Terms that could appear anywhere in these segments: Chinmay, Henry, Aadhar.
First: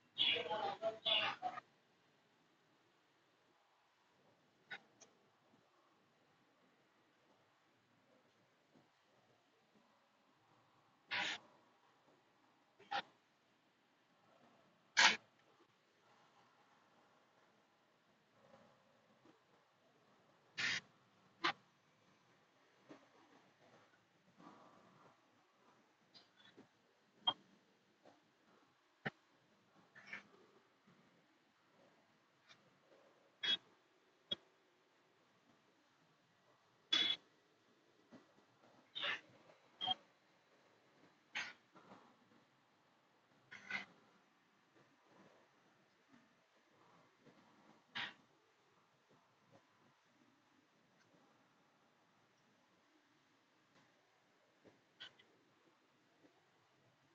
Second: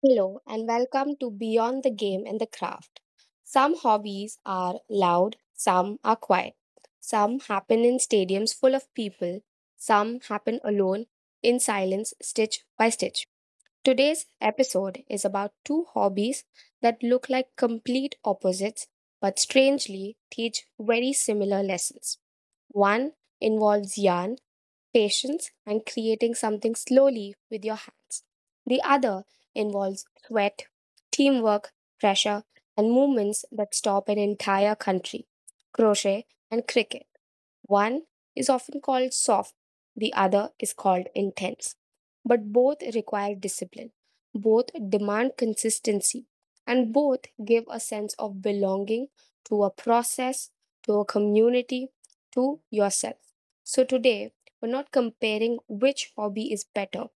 Hello, and welcome to Beyond the Game and the Craft. Some hobbies are loud, some are quiet. Some happen in stadiums full of people, some happen alone, in silence, stitch by stitch. Today's episode is about two hobbies that look like complete opposites but strangely teach very similar lessons. One involves yarn, patience, and creating something slowly with your hands. The other involves sweat, teamwork, pressure, and movements that stop an entire country: crochet and cricket. One is often called soft, the other is called intense. But both require discipline, both demand consistency, and both give a sense of belonging to a process, to a community, to yourself. So today, we're not comparing which hobby is better.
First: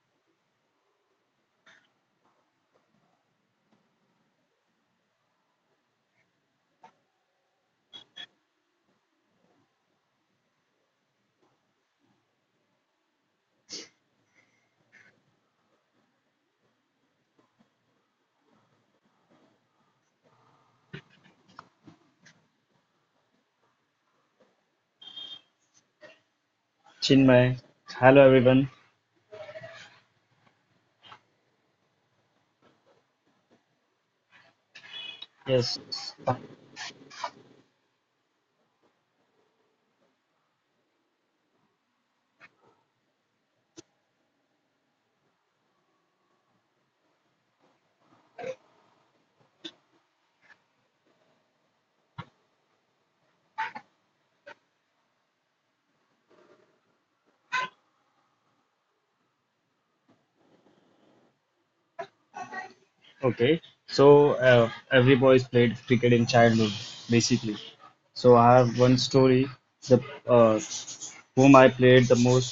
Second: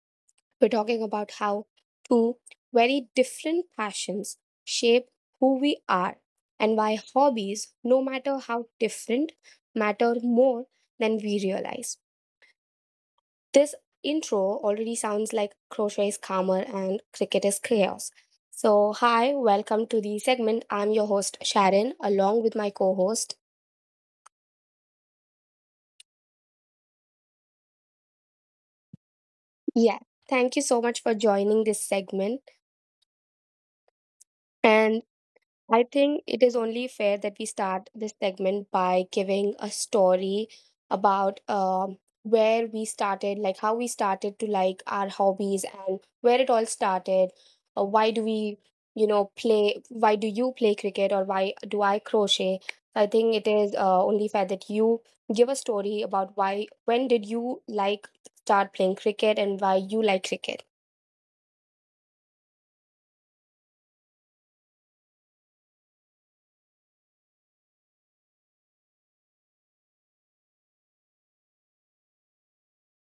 We're talking about how two very different passions shape who we are, and why hobbies, no matter how different, matter more than we realize. This intro already sounds like crochet is calmer and cricket is chaos. So, hi, welcome to the segment. I'm your host, Sharon, along with my co host. Chinmay, hello everyone. Yeah, thank you so much for joining this segment. And I Yes, think it is only fair that we start this segment by giving a story about where we started, like how we started to like our hobbies and where it all started. Why do we, play? Why do you play cricket or why do I crochet? I think it is only fair that you give a story about why, when did you like start playing cricket and why you like cricket. okay. So every boy played cricket in childhood, basically. So I have one story. The uh, whom I played the most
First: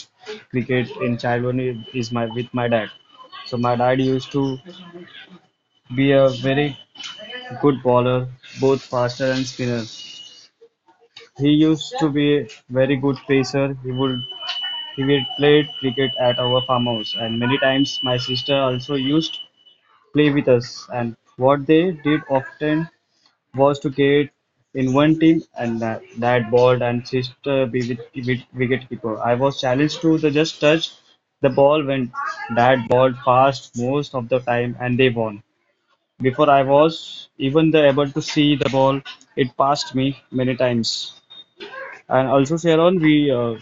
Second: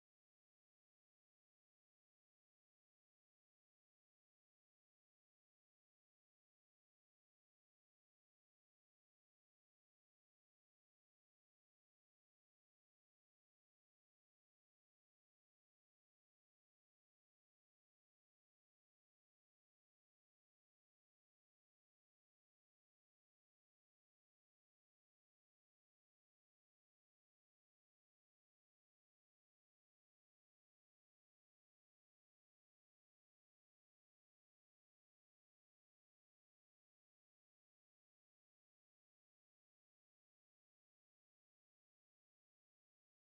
cricket in childhood is my with my dad. So my dad used to be a very good bowler, both faster and spinner. He used to be a very good pacer. He would play cricket at our farmhouse, and many times my sister also used play with us. And what they did often was to get in one team and that ball and sister be with wicketkeeper. I was challenged to the just touch the ball when that ball passed most of the time and they won. Before I was even the able to see the ball, it passed me many times. And also Sharon, we uh,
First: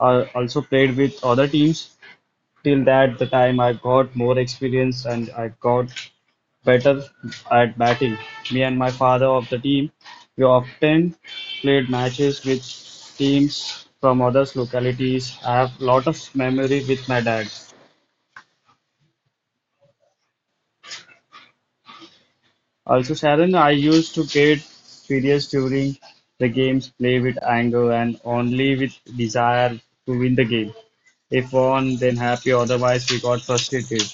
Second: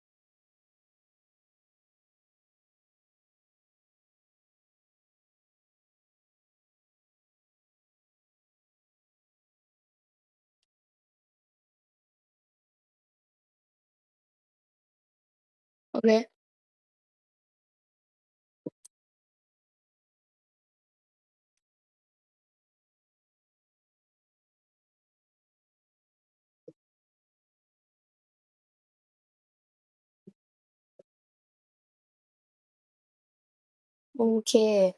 uh, also played with other teams till that the time I got more experience and I got better at batting. Me and my father of the team, we often played matches with teams from other localities. I have Okay. lot of memory with my dad. Also, Sharon, I used to get furious during the games, play with anger and only with desire to win the game. If won, then happy, otherwise we got frustrated. Okay.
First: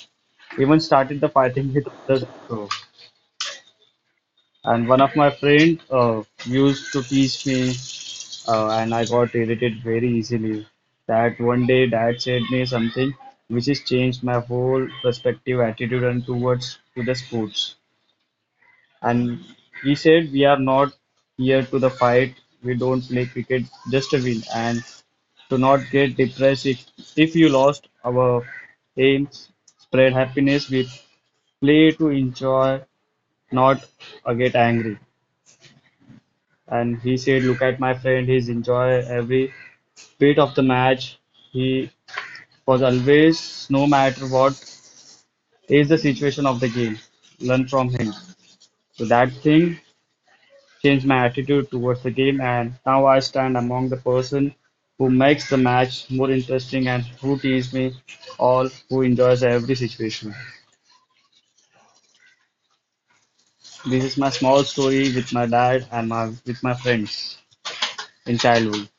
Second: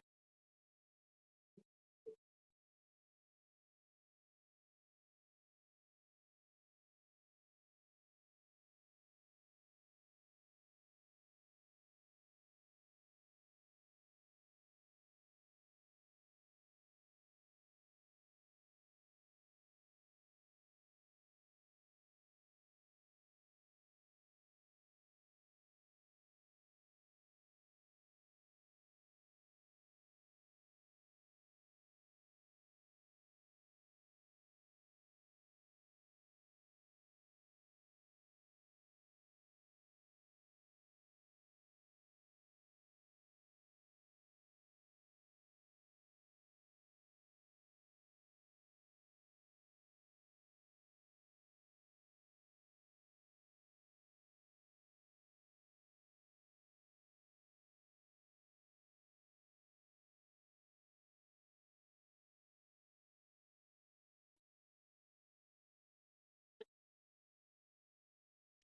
Even started the fighting with others also. And one of my friend used to teach me, and I got irritated very easily. That one day, dad said me something which has changed my whole perspective, attitude, and towards to the sports. And he said, "We are not here to the fight. We don't play cricket just to win, and to not get depressed if you lost our aims, spread happiness. We play to enjoy, not get angry." And he said, look at my friend, he's enjoy every bit of the match. He was always, no matter what is the situation of the game, learn from him. So that thing changed my attitude towards the game, and now I stand among the person who makes the match more interesting and who teaches me all who enjoys every situation. This is my small story with my dad and my with my friends in childhood.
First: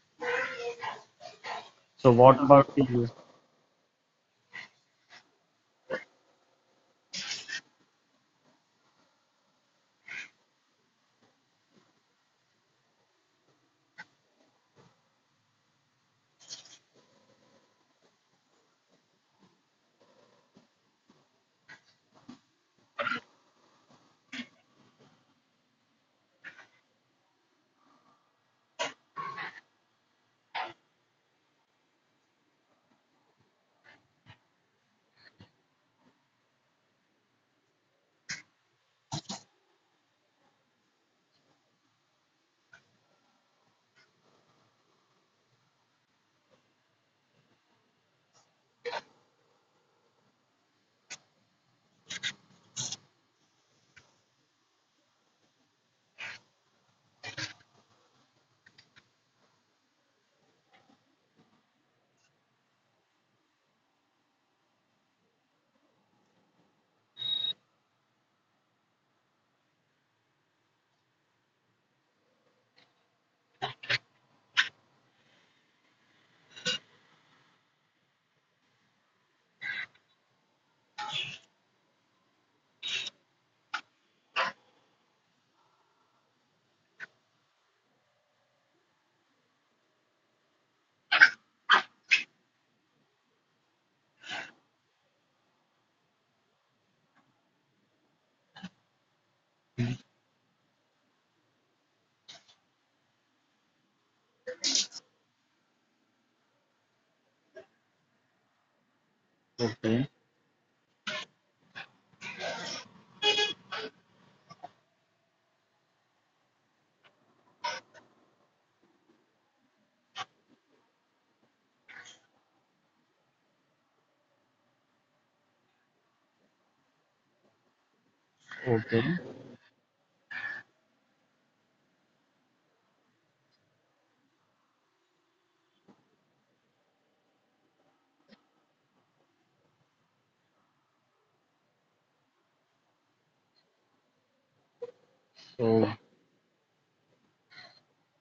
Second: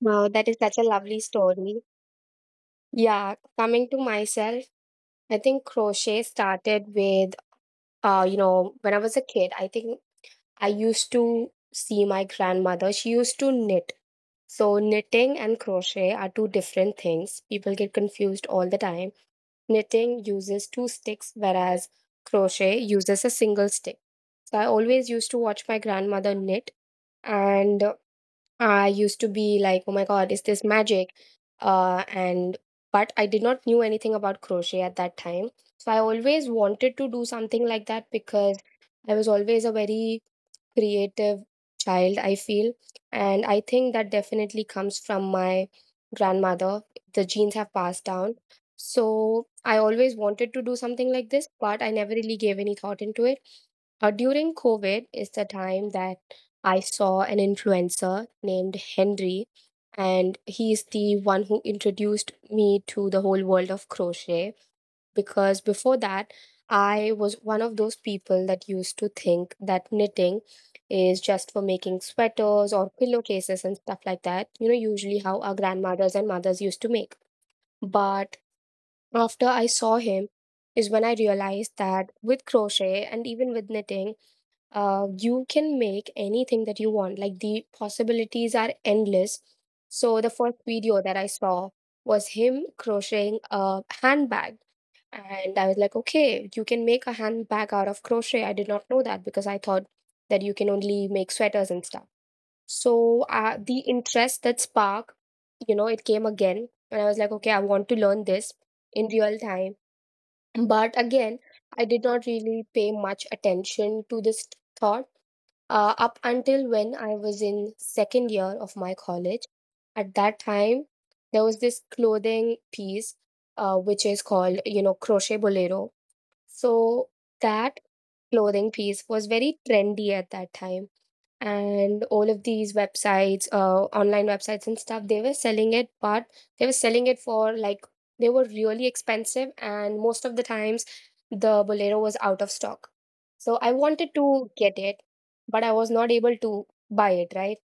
Wow, that is such a lovely story. So what about you? Yeah, coming to myself, I think crochet started with, when I was a kid, I think I used to see my grandmother. She used to knit. So, knitting and crochet are two different things. People get confused all the time. Knitting uses two sticks, whereas crochet uses a single stick. So, I always used to watch my grandmother knit, and I used to be like, oh my God, is this magic? And but I did not knew anything about crochet at that time. So I always wanted to do something like that because I was always a very creative child, I feel. And I think that definitely comes from my grandmother. The genes have passed down. So I always wanted to do something like this, but I never really gave any thought into it. During COVID is the time that I saw an influencer named Henry, and he is the one who introduced me to the whole world of crochet. Because before that, I was one of those people that used to think that knitting is just for making sweaters or pillowcases and stuff like that. Usually how our grandmothers and mothers used to make. But after I saw him, is when I realized that with crochet and even with knitting, you can make anything that you want. Like the possibilities are endless. So the first video that I saw was him crocheting a handbag. And I was like, okay, you can make a handbag out of crochet. I did not know that because I thought that you can only make sweaters and stuff. So the interest that spark, it came again. And I was like, okay, I want to learn this in real Okay. time. But again, I did not really pay much attention to this thought up until when I was in second year of my college. At that time, there was this clothing piece which is called crochet bolero. So that Okay. clothing piece was very trendy at that time, and all of these websites, online websites and stuff, they were selling it. But they were selling it for like they were really expensive, and most of the times the bolero was out of stock. So I wanted to get it, So, but I was not able to buy it, right?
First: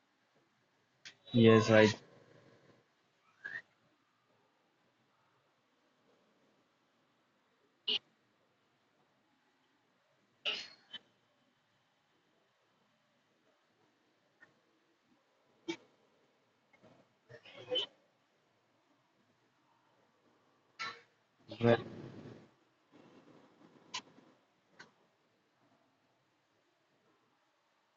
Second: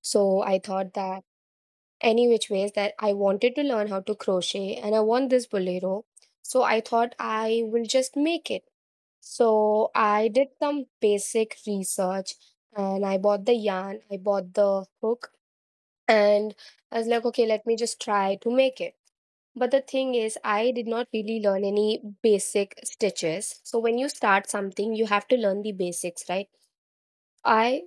So I thought that yes, right. any which ways, that I wanted to learn how to crochet and I want this bolero, so I thought I will just make it. So I did some basic research, and I bought the yarn, I bought the hook, and I was like, okay, let me just try to make it. But the thing is, I did not really learn Well, any basic stitches. So when you start something, you have to learn the basics, right? I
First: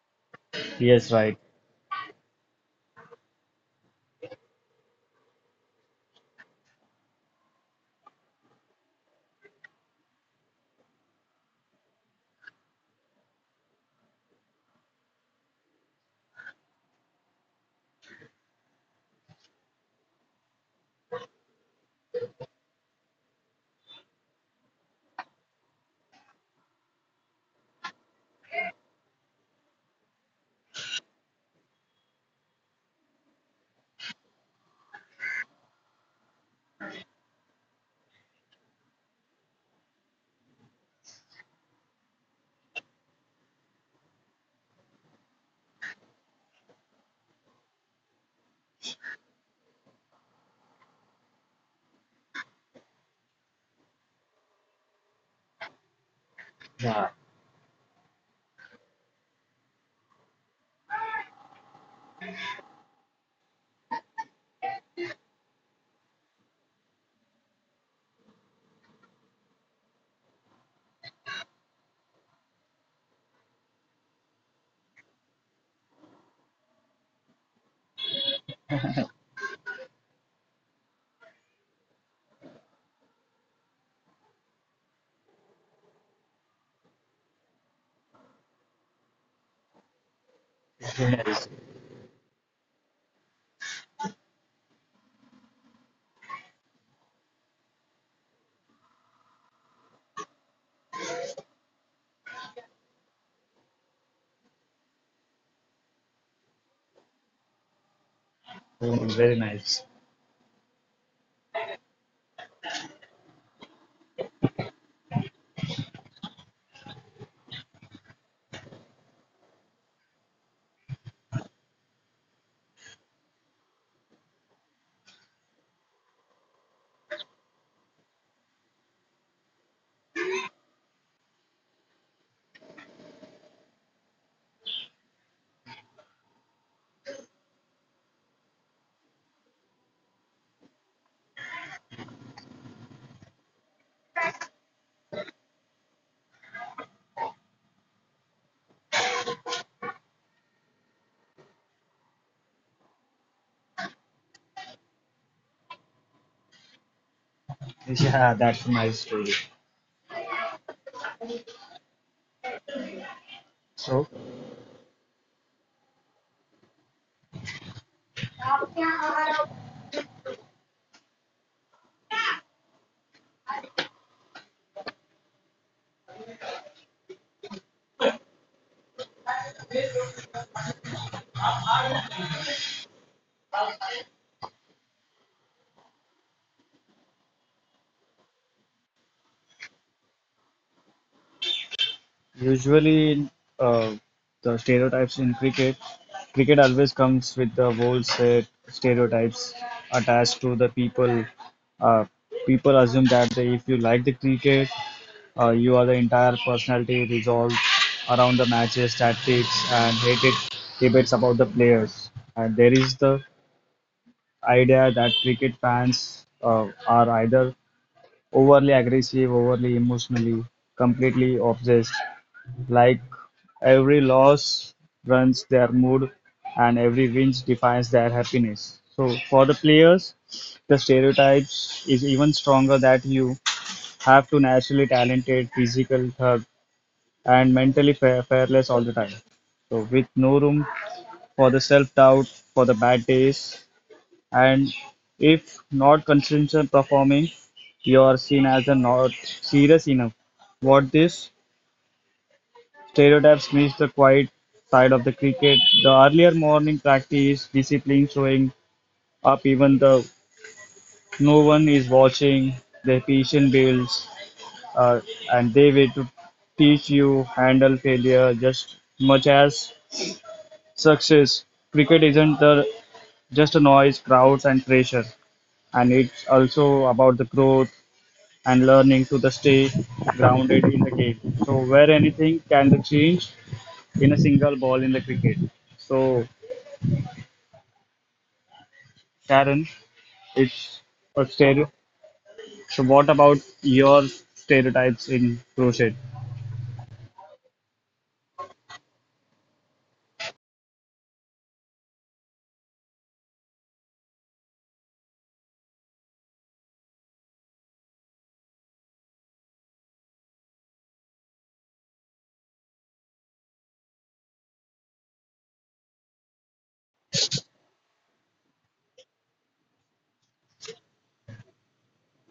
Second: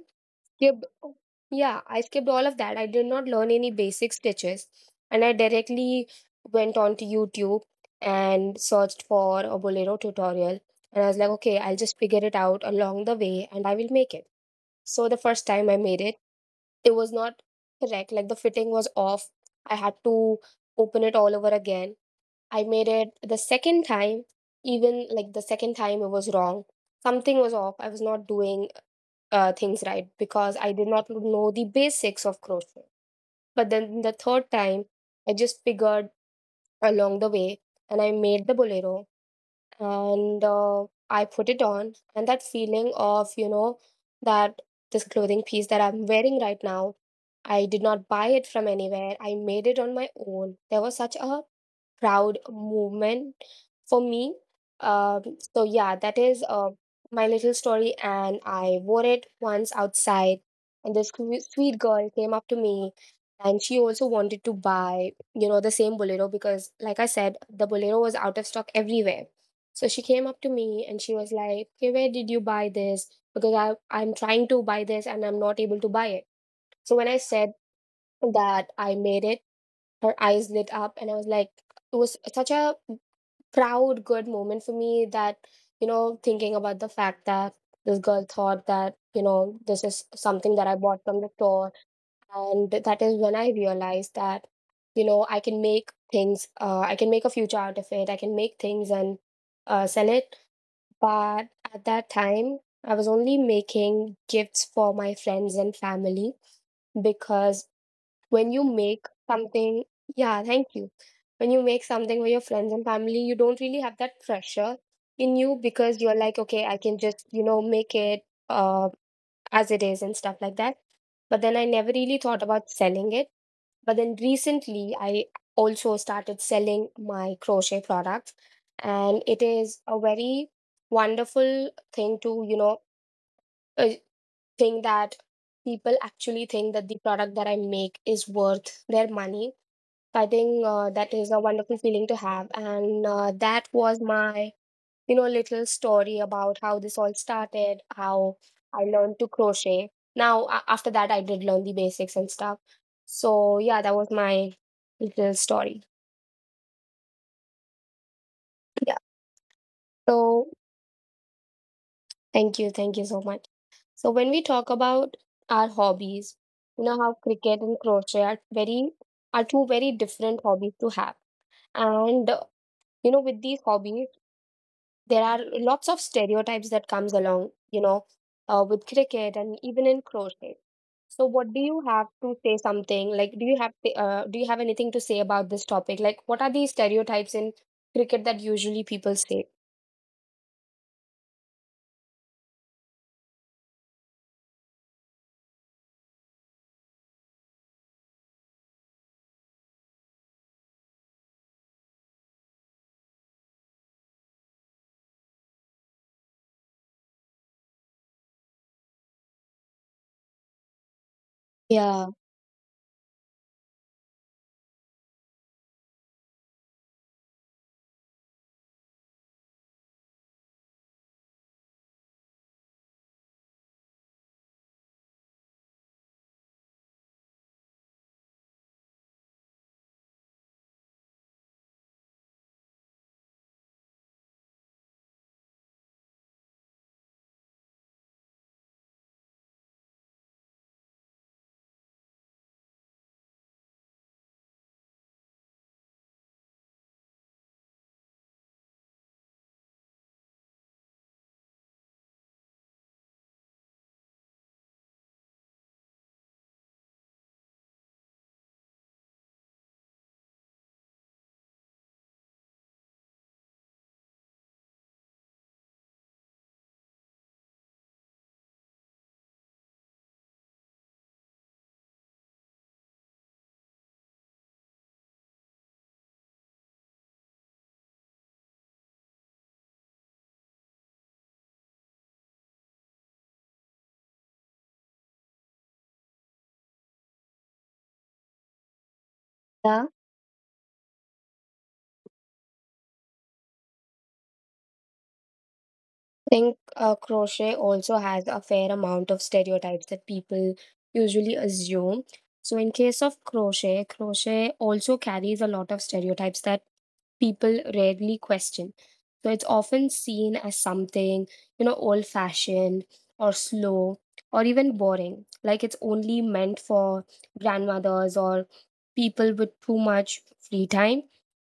skipped yes, right. yeah I skipped all of that. I did not learn any basic stitches, and I directly went on to YouTube and searched for a bolero tutorial, and I was like, okay, I'll just figure it out along the way and I will make it. So the first time I made it, it was not correct. Like the fitting was off, I had to open it all over again. I made it the second time. Even like the second time it was wrong, something was off. I was not doing things right because I did not know the basics of crochet. But then the third time, I just figured along the way and I made the bolero, and I put it on, and that feeling of, that this clothing piece that I'm wearing right now, I did not buy it from anywhere. I made it on my own. There was such a proud moment for me. Um, so yeah, that is Yeah, my little story, and I wore it once outside, and this sweet girl came up to me, and she also wanted to buy, you know, the same bolero because, like I said, the bolero was out of stock everywhere. So she came up to me and she was like, "Okay, where did you buy this? Because I'm trying to buy this and I'm not able to buy it." So when I said that I made it, her eyes lit up, and I was like, it was such a proud good moment for me, that, you know, thinking about the fact that this girl thought that, you know, this is something that I very bought nice. from the store. And that is when I realized that, you know, I can make things. I can make a future out of it. I can make things and sell it. But at that time, I was only making gifts for my friends and family because when you Mm, very make nice. something, yeah, thank you. When you make something for your friends and family, you don't really have that pressure in you because you're like, okay, I can just, make it uh, as it is and stuff like that. But then I never really thought about selling it. But then recently, I also started selling my crochet products, and it is a very wonderful thing to, uh, think that people actually think that the product that I make is worth their money. So I think that is a wonderful feeling to have, and that was my little story about how this all started, how I learned to crochet. Now, after that, I did learn the basics and stuff. So, yeah, that was my little story. Yeah, that's a nice story. Yeah. So, thank you. Thank you so So, much. So, when we talk about our hobbies, you know, how cricket and crochet are two very different hobbies to have. And, with these hobbies, there are lots of stereotypes that comes along, with cricket and even in crochet. So what do you have to say? Something like, do you have anything to say about this topic? Like what are the stereotypes in cricket that usually people say? usually, uh, the stereotypes in cricket, cricket always comes with the whole set stereotypes attached to the people. Uh, People assume that they, if you like the cricket, you are the entire personality resolved around the matches, tactics, and hated debates about the players. And there Yeah. is the idea that cricket fans are either overly aggressive, overly emotionally, completely obsessed, like every loss runs their mood and every win defines their happiness. So for the players, the stereotypes is even stronger that you have to naturally talented, physical thug, and mentally fearless all the time. So with no room for the self doubt, for the bad days, and if not consistently performing, you are seen as a not serious enough. What these stereotypes miss the quiet side of the cricket. The earlier morning practice, discipline showing up even though no one is watching, the patient builds, uh, and they wait to teach you handle failure just much as success. Cricket isn't the, just a noise, crowds and pressure, and it's also about the growth, and learning to the stay grounded in the game. So where anything can be changed in a single ball in the cricket. So Sharon, it's a stereotype. So what about your stereotypes in crochet? Think crochet also has a fair amount of stereotypes that people usually assume. So, in case of crochet, crochet also carries a lot of stereotypes that people rarely question. So, it's often seen as something, old fashioned or slow or even boring, like it's only meant for grandmothers or people with too much free time.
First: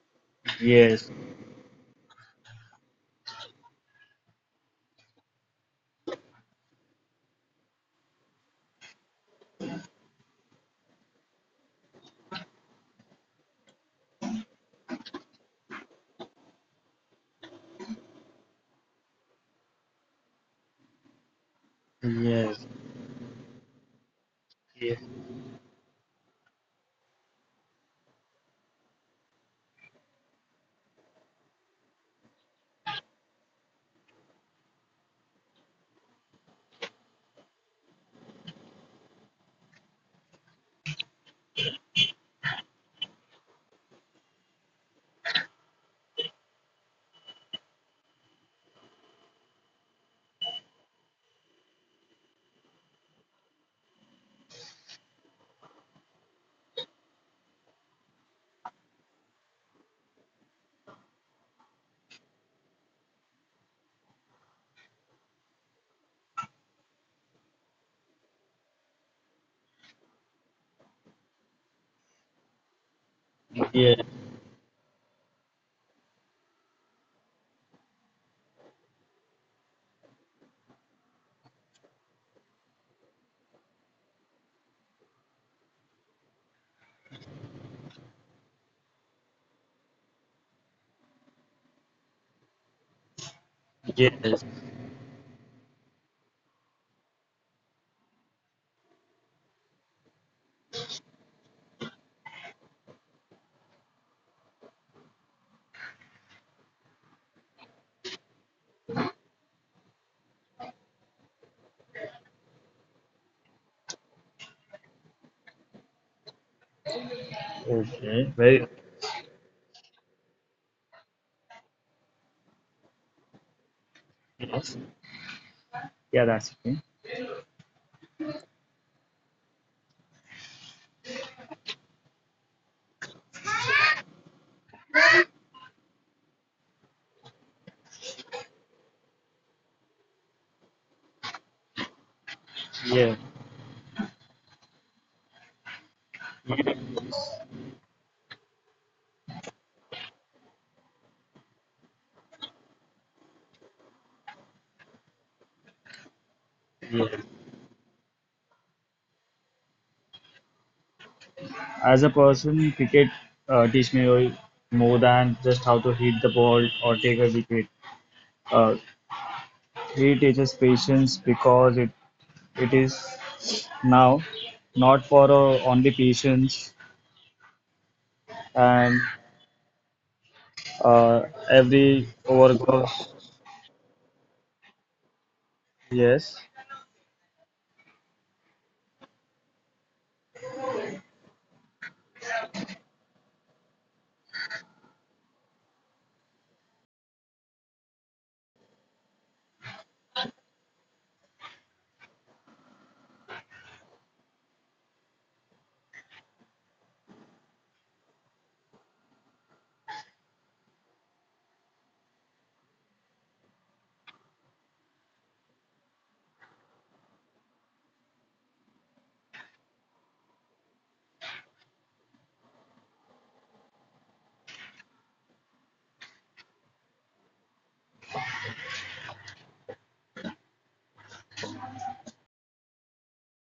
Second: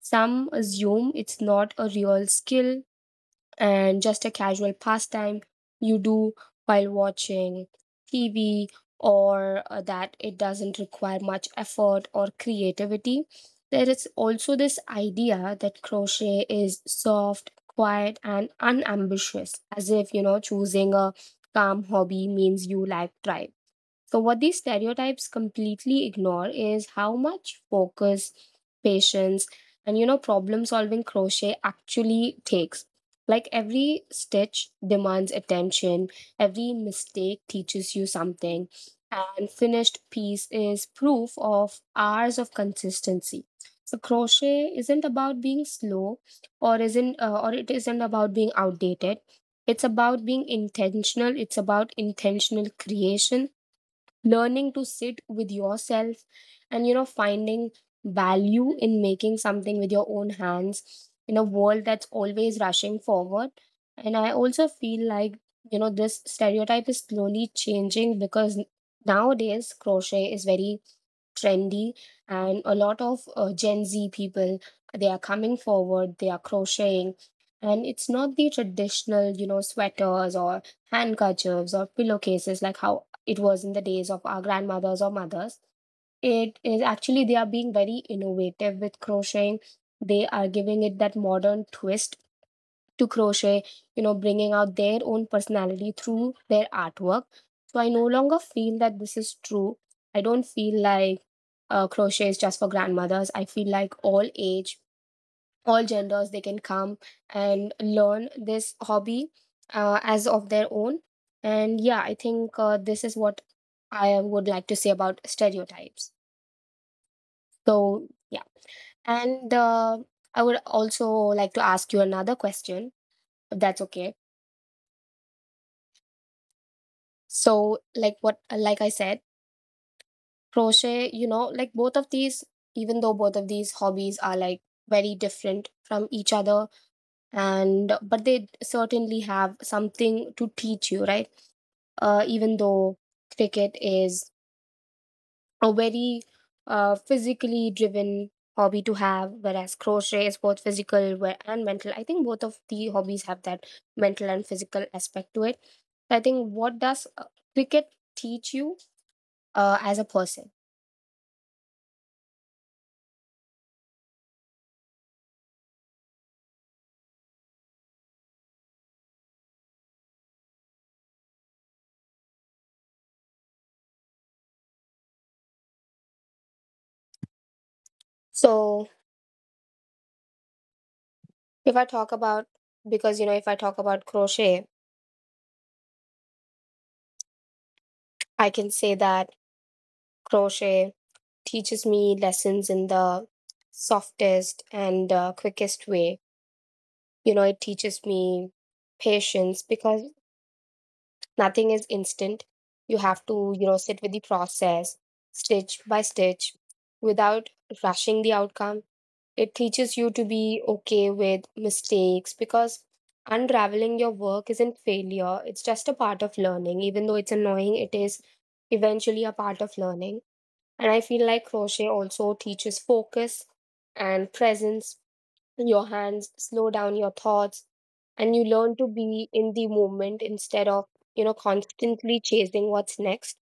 Some Yes, assume it's not a real skill and just a casual pastime you do while watching TV or that it doesn't require much effort or creativity. There is also this idea that crochet is soft, quiet, and unambitious, as if, choosing a calm hobby yes, means you lack drive. So, what these yes, stereotypes completely ignore is how much focus, patience, and problem solving crochet actually takes. Like every stitch demands attention, every mistake teaches you something, and finished piece is proof of hours of consistency. So crochet isn't about being slow or it isn't about being outdated. It's about being intentional, it's about intentional creation, learning to sit with yourself and finding value in making something with your own hands in a world that's always rushing forward. And I also feel like this stereotype is slowly changing because nowadays crochet is very trendy, and a lot of gen yes, Z people, they are coming forward, they are crocheting. And it's not the traditional sweaters or handkerchiefs or pillowcases like how it was in the days of our grandmothers or mothers. It is actually, they are being very innovative with crocheting. They are giving it that modern twist to crochet, yes. bringing out their own personality through their artwork. So I no longer feel that this is true. I don't feel like crochet is just for grandmothers. I feel like all age, all genders, they can come and learn this hobby as of their own. And yeah, I think this is what I would like to say about stereotypes. So Okay, yeah, very. and I would also like to ask you another question if that's okay. Yes, yeah, that's okay. So like what, like I said, crochet, like both of these, even though both of these hobbies are like very different from each other, and but they certainly have something to teach you, right? Even though Yeah. cricket is a very physically driven hobby to have, whereas crochet is both physical and mental. I think both of the hobbies have that mental and physical aspect to it. I think what does Yes, cricket teach you as a person? as a person, cricket teach me more than just how to hit the ball or take a wicket. Uh, He teaches patience because it is now not for only patience So, and uh, if I every talk over about, goes. because if I talk about crochet, Yes, I can say that crochet teaches me lessons in the softest and quickest way. You know it teaches me patience because nothing is instant. You have to sit with the process, stitch by stitch, without rushing the outcome. It teaches you to be okay with mistakes because unraveling your work isn't failure, it's just a part of learning. Even though it's annoying, it is eventually a part of learning. And I feel like crochet also teaches focus and presence. Your hands slow down your thoughts, and you learn to be in the moment instead of, constantly chasing what's next.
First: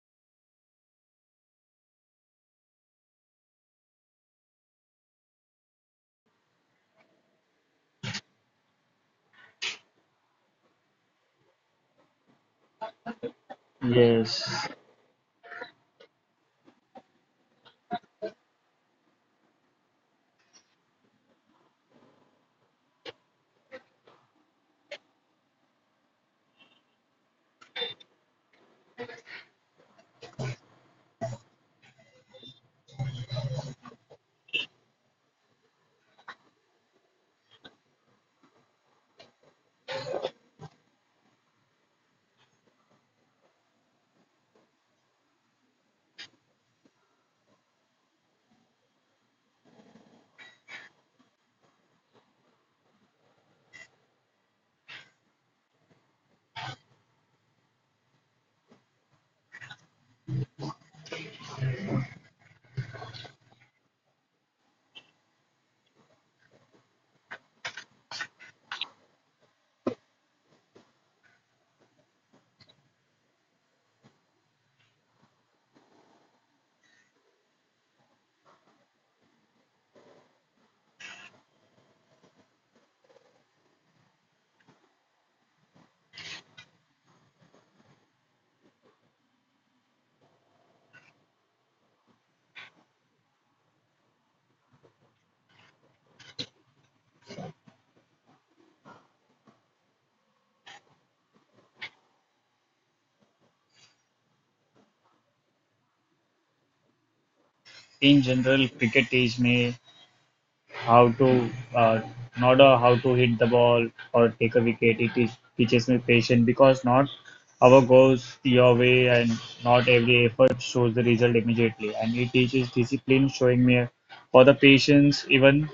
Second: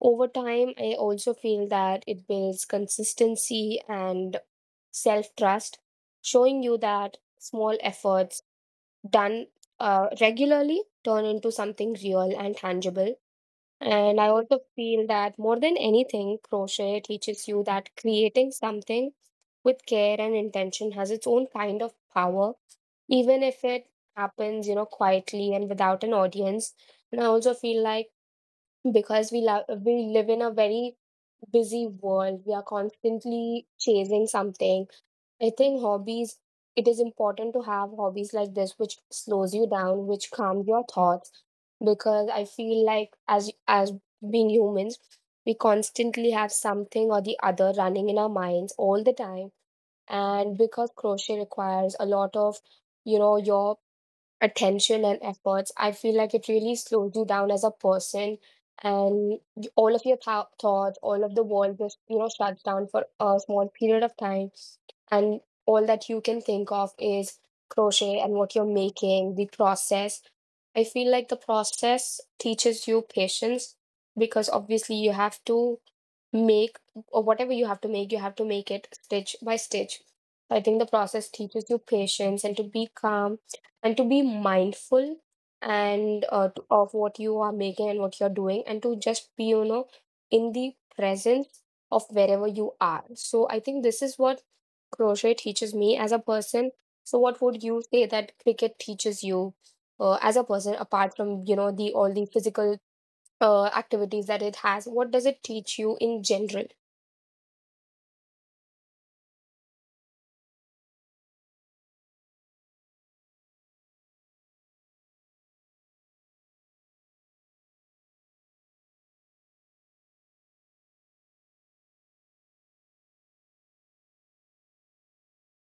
Over time, I also feel that it builds consistency and self trust, showing you that small efforts done regularly turn into something real and tangible. And I also yes. feel that more than anything, crochet teaches you that creating something with care and intention has its own kind of power, even if it happens, quietly and without an audience. And I also feel like because we live in a very busy world, we are constantly chasing something. I think hobbies, it is important to have hobbies like this, which slows you down, which calms your thoughts, because I feel like as being humans, we constantly have something or the other running in our minds all the time. And because crochet requires a lot of, your attention and efforts, I feel like it really slows you down as a person, and all of your thoughts, all of the world just shuts down for a small period of time, and all that you can think of is crochet and what you're making, the process. I feel like the process teaches you patience because obviously you have to make, or whatever you have to make, you have to make it stitch by stitch. I think the process teaches you patience and to be calm and to be mindful and of what you are making and what you're doing, and to just be, in the presence of wherever you are. So I think this is what crochet teaches me as a person. So what would you say that cricket teaches you as a person apart from, the all the physical activities that it has? What does it teach you in general? In general, cricket teach me how to uh, not how to hit the ball or take a wicket. It is, teaches me patience because not our goals your way and not every effort shows the result immediately. And it teaches discipline, showing me for the patience even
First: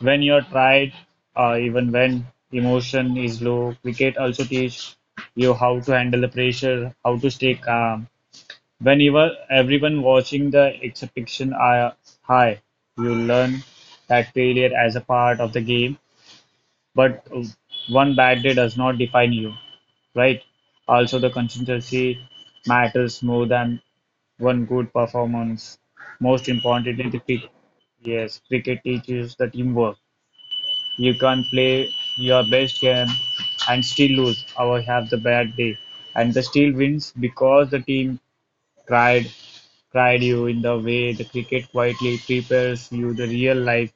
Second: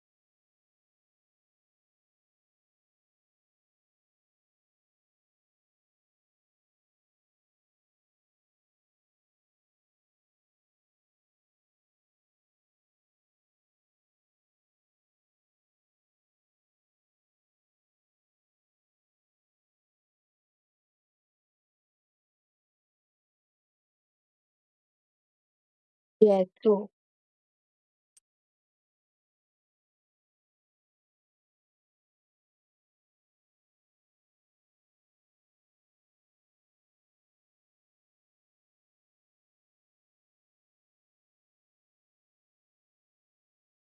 when you're tired, even when emotion is low. Cricket also teach you how to handle the pressure, how to stay calm, whenever everyone watching the expectations are high, you learn that failure as a part of the game, but one bad day does not define you, right? Also, the consistency matters more than one good performance. Yeah, Most true. importantly, the cricket. Yes, cricket teaches the teamwork. You can play your best game and still lose or have the bad day. And the still wins because the team tried cried you in the way the cricket quietly prepares you the real life.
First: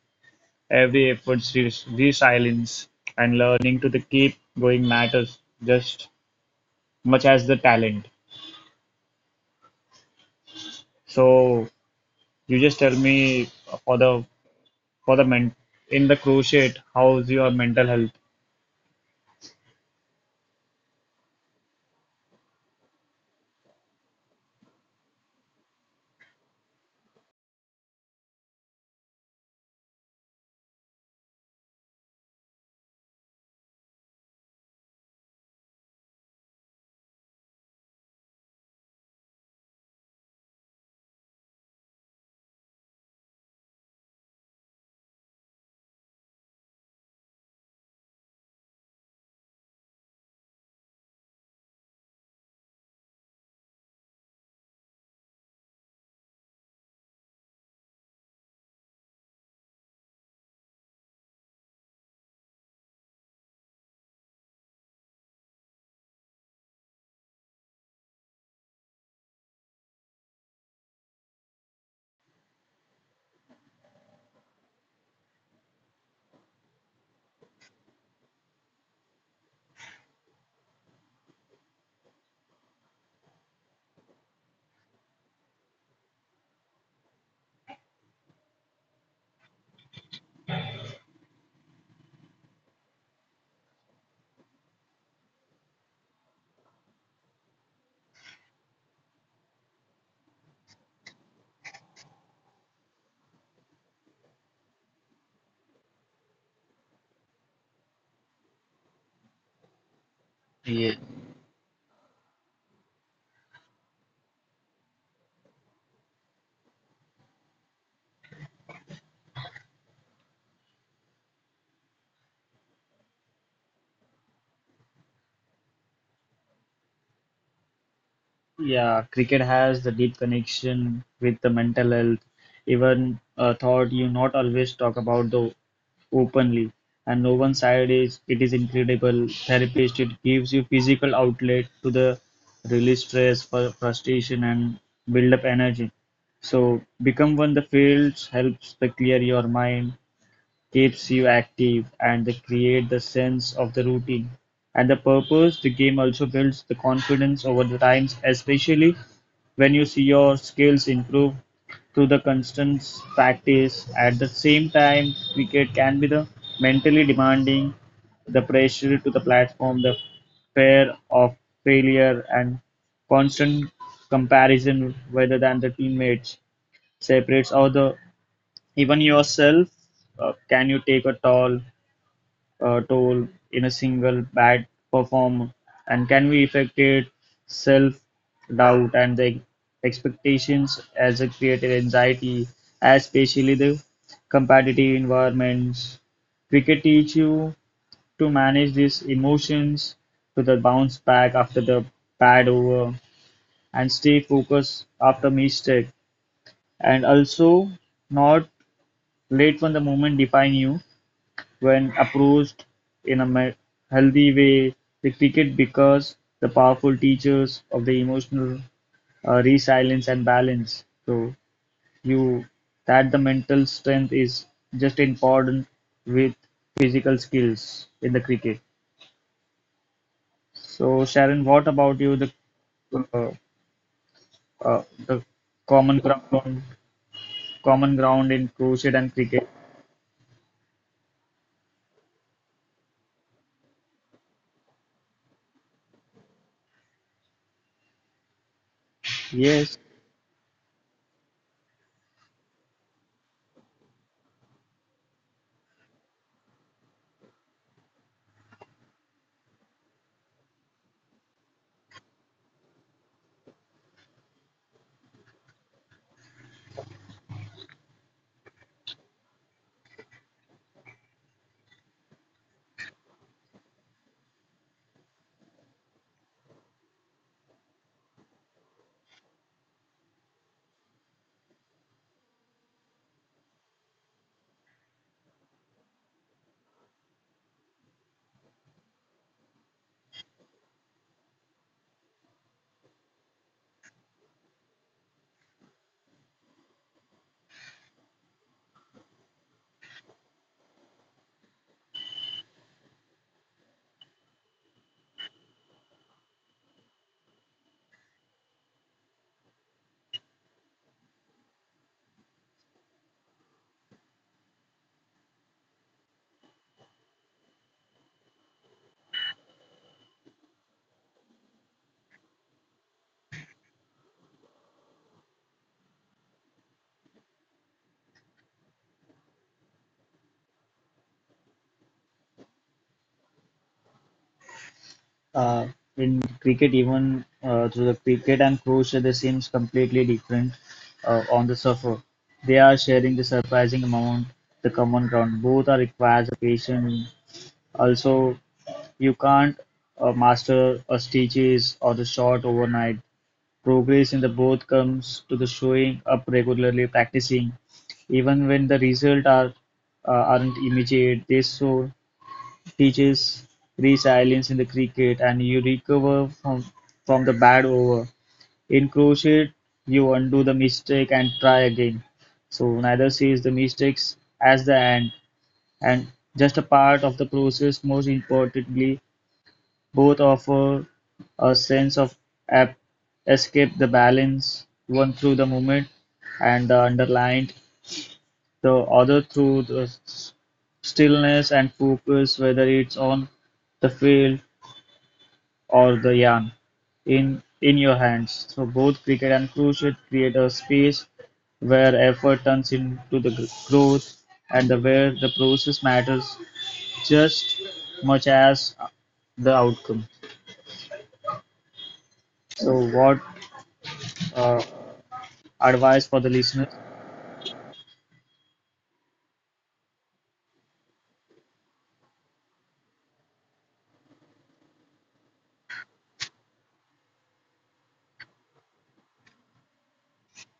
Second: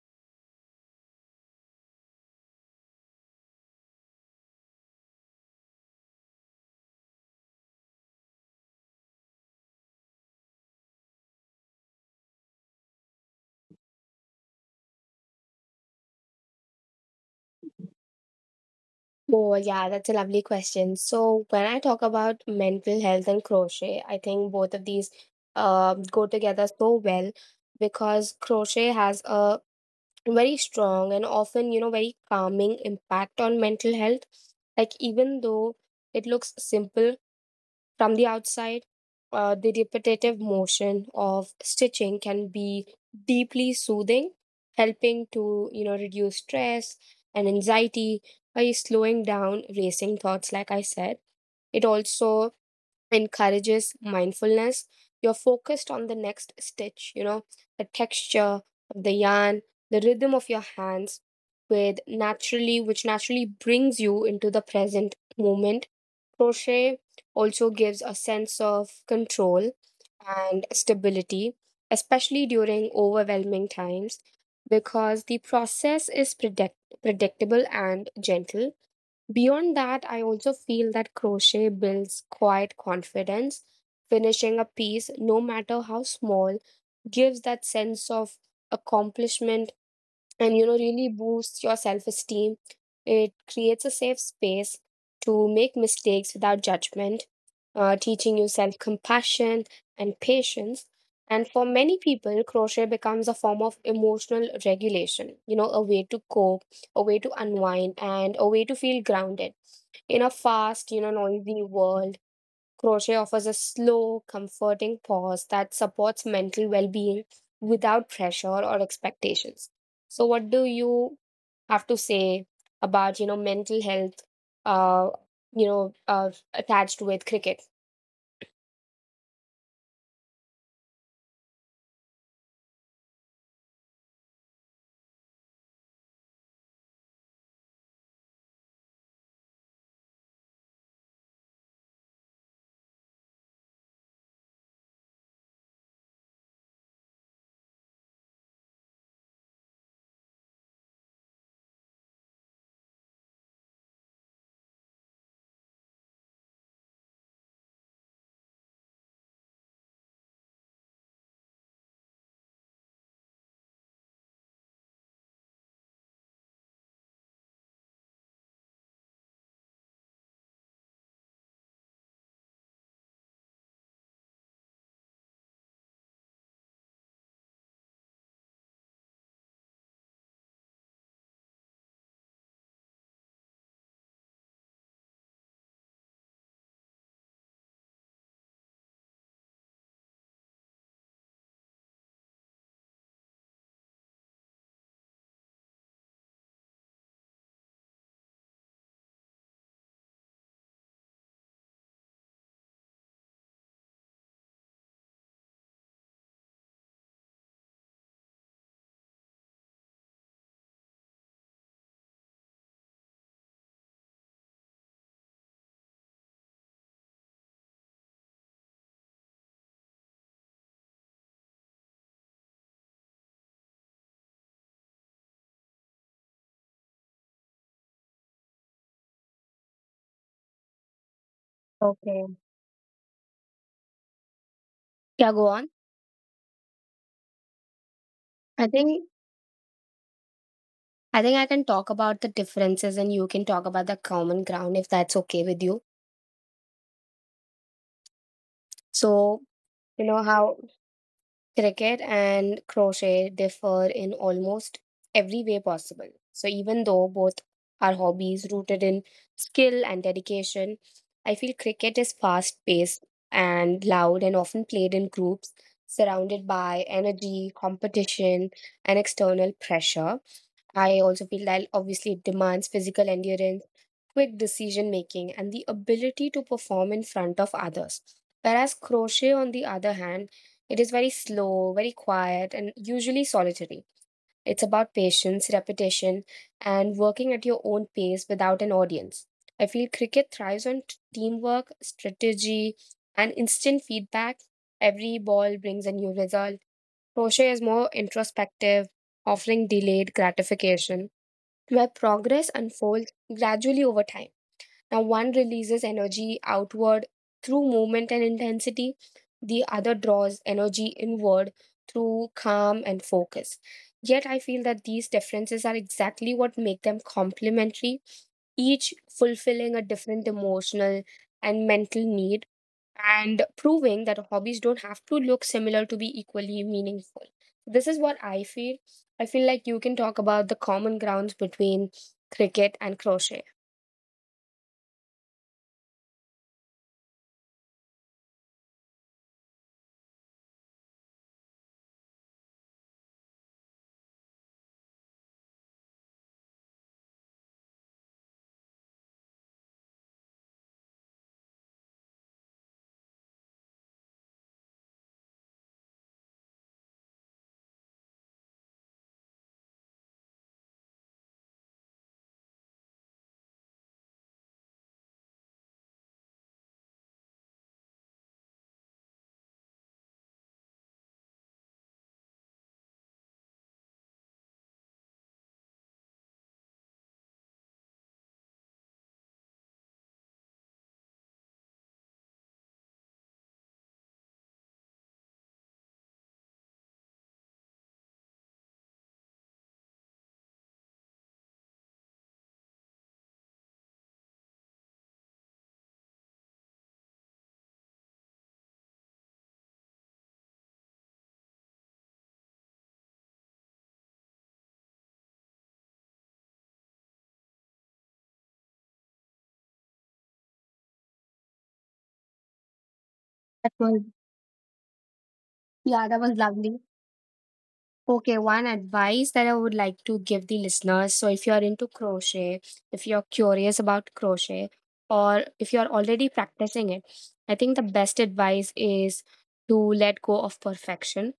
Every resilience and learning to the keep going matters just much as the talent. So you just tell me for the for the men in the crochet, how's your mental health? Oh, yeah, that's a lovely question. So, when I talk about mental health and crochet, I think both of these go together so well because crochet has a very strong and often, very calming impact on mental health. Like, even though it looks simple, from the outside, the repetitive motion of stitching can be deeply soothing, helping to reduce stress and anxiety by slowing down racing thoughts. Like I said, it also encourages mindfulness. You're focused on the next stitch, the texture of the yarn, the rhythm of your hands, which naturally brings you into the present moment. Crochet also gives a sense of control and stability, especially during overwhelming times, because the process is predictable and gentle. Beyond that, I also feel that crochet builds quiet confidence. Finishing a piece, no matter how small, gives that sense of accomplishment and really boosts your self-esteem. It creates a safe space to make mistakes without judgment, teaching you self-compassion and patience. And for many people crochet becomes a form of emotional regulation, a way to cope, a way to unwind, and a way to feel grounded in a fast, noisy world. Crochet offers a slow, comforting pause that supports mental well being without pressure or expectations. So, what do you have to say about mental health, uh, attached with cricket? Yeah, cricket has the deep connection with the mental health, even a thought you not always talk about though openly. And no one side is it is incredible therapist. It gives you physical outlet to the release stress, frustration, and build up energy. So become one the fields helps the clear your mind, keeps you active, and they create the sense of the routine and the purpose. The game also builds the confidence over the times, especially when you see your skills improve through the constant practice. At the same time, cricket can be the mentally demanding, the pressure to the platform, the fear of failure, and constant comparison rather than the teammates separates all the even yourself, can you take a toll in a single bad perform, and can we affect it self doubt and the expectations as a creative anxiety, especially the competitive environments. Cricket teach you to manage these emotions, to the bounce back after the bad over and stay focused after mistake, and also not let from the moment define you. When approached in a healthy way, the cricket becomes the powerful teachers of the emotional resilience and balance. So you that the mental strength is just important with physical skills in the cricket. So Sharon, Okay. what about you? Uh, Yeah, go uh, on. the common ground I common ground think in crochet and cricket. I think I can talk about the differences and you can talk about the common ground if that's okay with you. So, you know Yes. how cricket and crochet differ in almost every way possible. So, even though both are hobbies rooted in skill and dedication, I feel cricket is fast paced and loud and often played in groups, surrounded by energy, competition, and external pressure. I also feel that obviously it demands physical endurance, quick decision making, and the ability to perform in front of others. Whereas crochet, on the other hand, it is very slow, very quiet, and usually solitary. It's about patience, repetition, and working at your own pace without an audience. I feel cricket thrives on teamwork, strategy, and instant feedback. Every ball brings a new result. Crochet is more introspective, offering delayed gratification, where progress unfolds gradually over time. Now, one releases energy outward through movement and intensity, the other draws energy inward through calm and focus. Yet, I feel that these differences are exactly what make them complementary, each fulfilling a different emotional and mental need, and proving that hobbies don't have to look similar to be equally meaningful. This is what I feel. I feel like you can talk about the common grounds between cricket and crochet. uh, in cricket, even through the cricket and crochet, they seems completely different on the surface. They are sharing the surprising amount, the common ground. Both are requires a patient. Also, you can't master a stitches or the shot overnight. Progress in the both comes to the showing up regularly, practicing, even when the result aren't immediate. They show teaches resilience in the cricket and you recover from the bad over. In crochet, you undo the mistake and try again. So neither sees the mistakes as the end and just a part of the process. Most importantly, both offer a sense of ap- escape the balance, one through the movement and the underlined, the other through the stillness and focus, whether it's on the field or the yarn in your hands. So both cricket and crochet create a space where effort turns into the growth and the where the process matters just much as the outcome. So what That was, uh, yeah, that was advice for lovely. the listeners? Okay, one advice that I would like to give the listeners. So, if you're into crochet, if you're curious about crochet, or if you're already practicing it, I think the best advice is to let go of perfection.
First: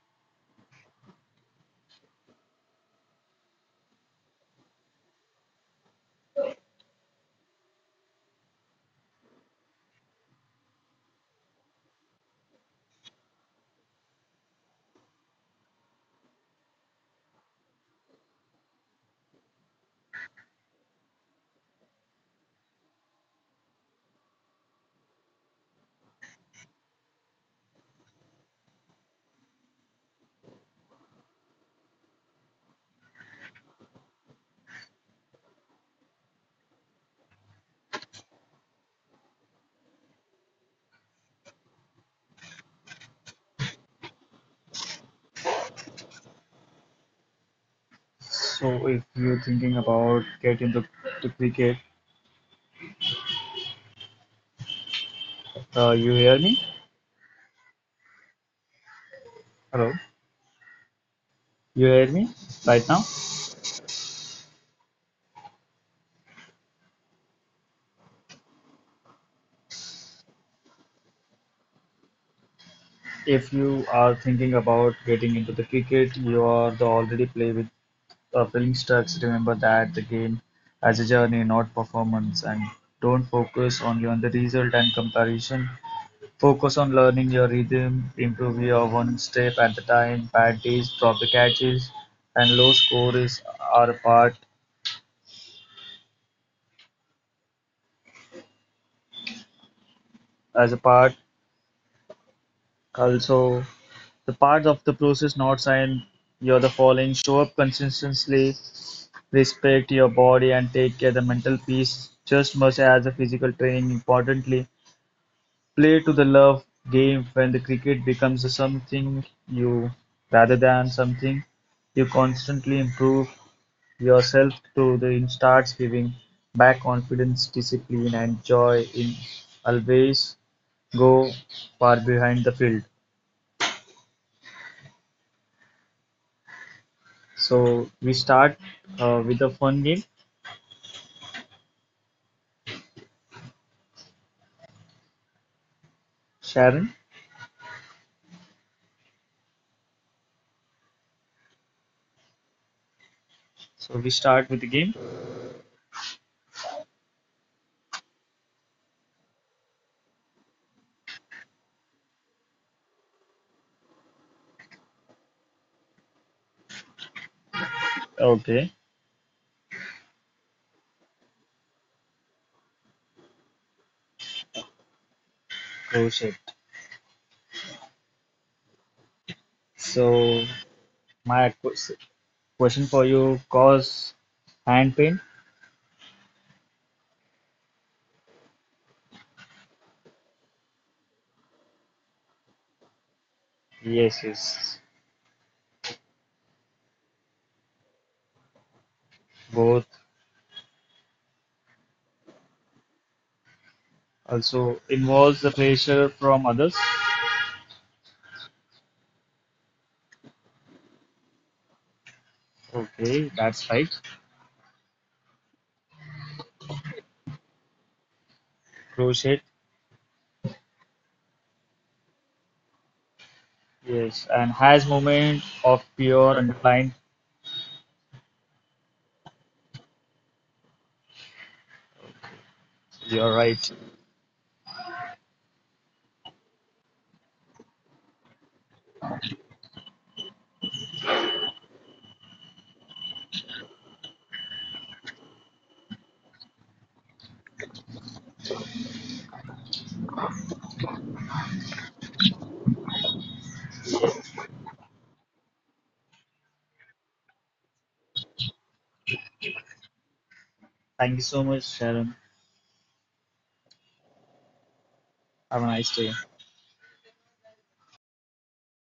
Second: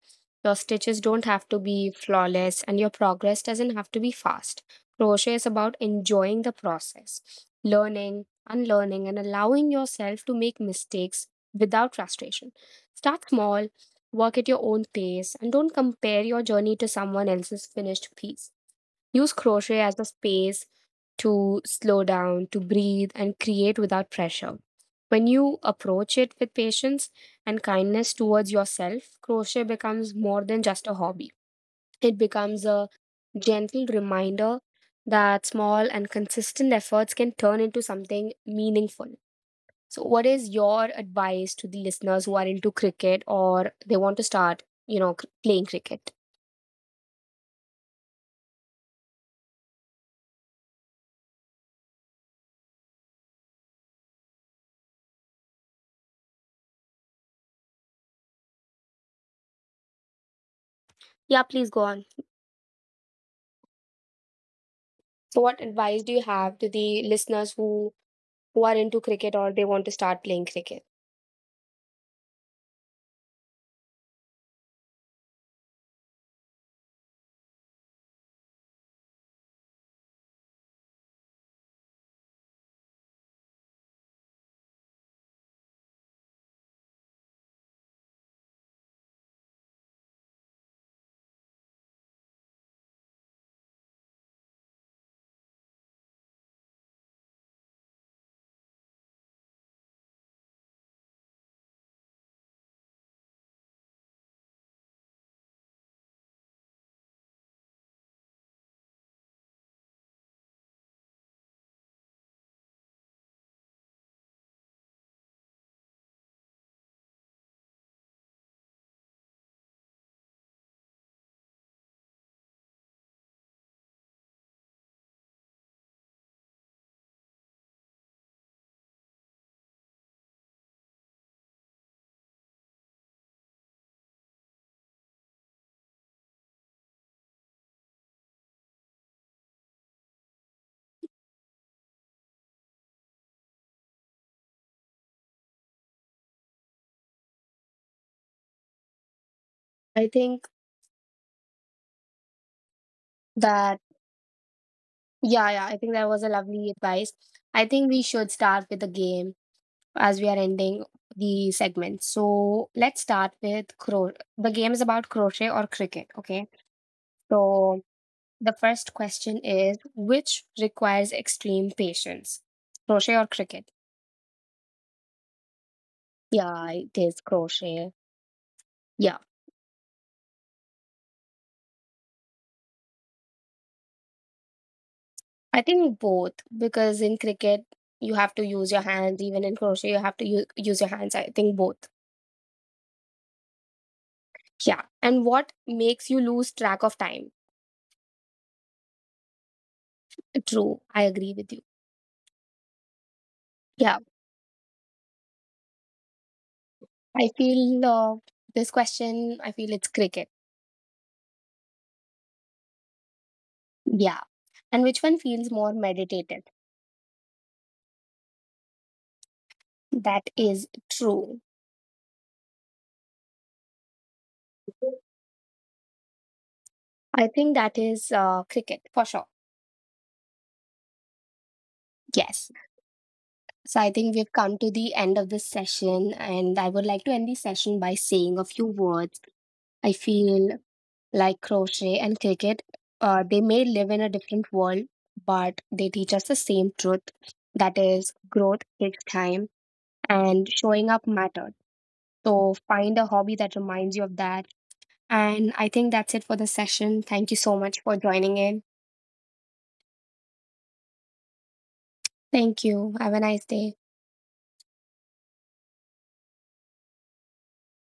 Your stitches don't have to be flawless, and your progress doesn't have to be fast. Crochet is about enjoying the process, learning, unlearning, and allowing yourself to make mistakes without frustration. Start small. Work at your own pace and don't compare your journey to someone else's finished piece. Use crochet as a space to slow down, to breathe, and create without pressure. When you approach it with patience and kindness towards yourself, crochet becomes more than just a hobby. It becomes a gentle reminder that small and consistent efforts can turn into something meaningful. So, what is your advice to the listeners who are into cricket or they want to start, playing cricket? So if you're thinking about getting the cricket, you hear me? Hello, Yeah, please go on. you hear me right now? So, what advice do you have to the listeners who are into cricket or they want to start playing cricket? If you are thinking about getting into the cricket, you are the already play with Filmstrucks, remember that the game has a journey, not performance, and don't focus only on the result and comparison. Focus on learning your rhythm, improve your one step at a time, bad days, sloppy catches, and low scores are a part as a part. Also, the part of the process, not sign you're the following. Show up consistently, respect your body, and take care of the mental peace just much as the physical training. Importantly, play to the love game when the cricket becomes something you rather than something you constantly improve yourself to the starts giving back confidence, discipline and joy in always go far behind the field. So we start with a fun game, Sharon. I think that yeah, yeah, I think So that we was a start with the lovely game. advice. I think we should start with the game as we are ending the segment. So, let's start with cro. The game is about crochet or cricket, okay? So, the first question is, Okay, which requires extreme patience? Crochet or cricket? Yeah, it is go shit. crochet. Yeah, So my question for you cause I hand think pain? both, because in cricket you have to use your hands, even in crochet you have to use your hands. I think both. Yes, Yeah, yes. and what makes you lose track of time? Both True, I agree with you. Yeah, also involves the pressure from others. I feel this question, I feel it's cricket. Okay, that's right. Yeah, and which one feels more meditative? Crochet, That is true. yes, and has moment of pure and blind. I think that is cricket for sure. Yes. You're right. So I think we've come to the end of this session, and I would like to end the session by saying a few words. I feel like crochet and cricket, they may live in a different world, but they teach us the same truth, that is, growth takes time and showing up matters. So find a hobby that reminds you of that. And I think that's it for the session. Thank you so much for joining in. Thank you so much, Sharon. Thank you. Have a nice day. Have a nice day.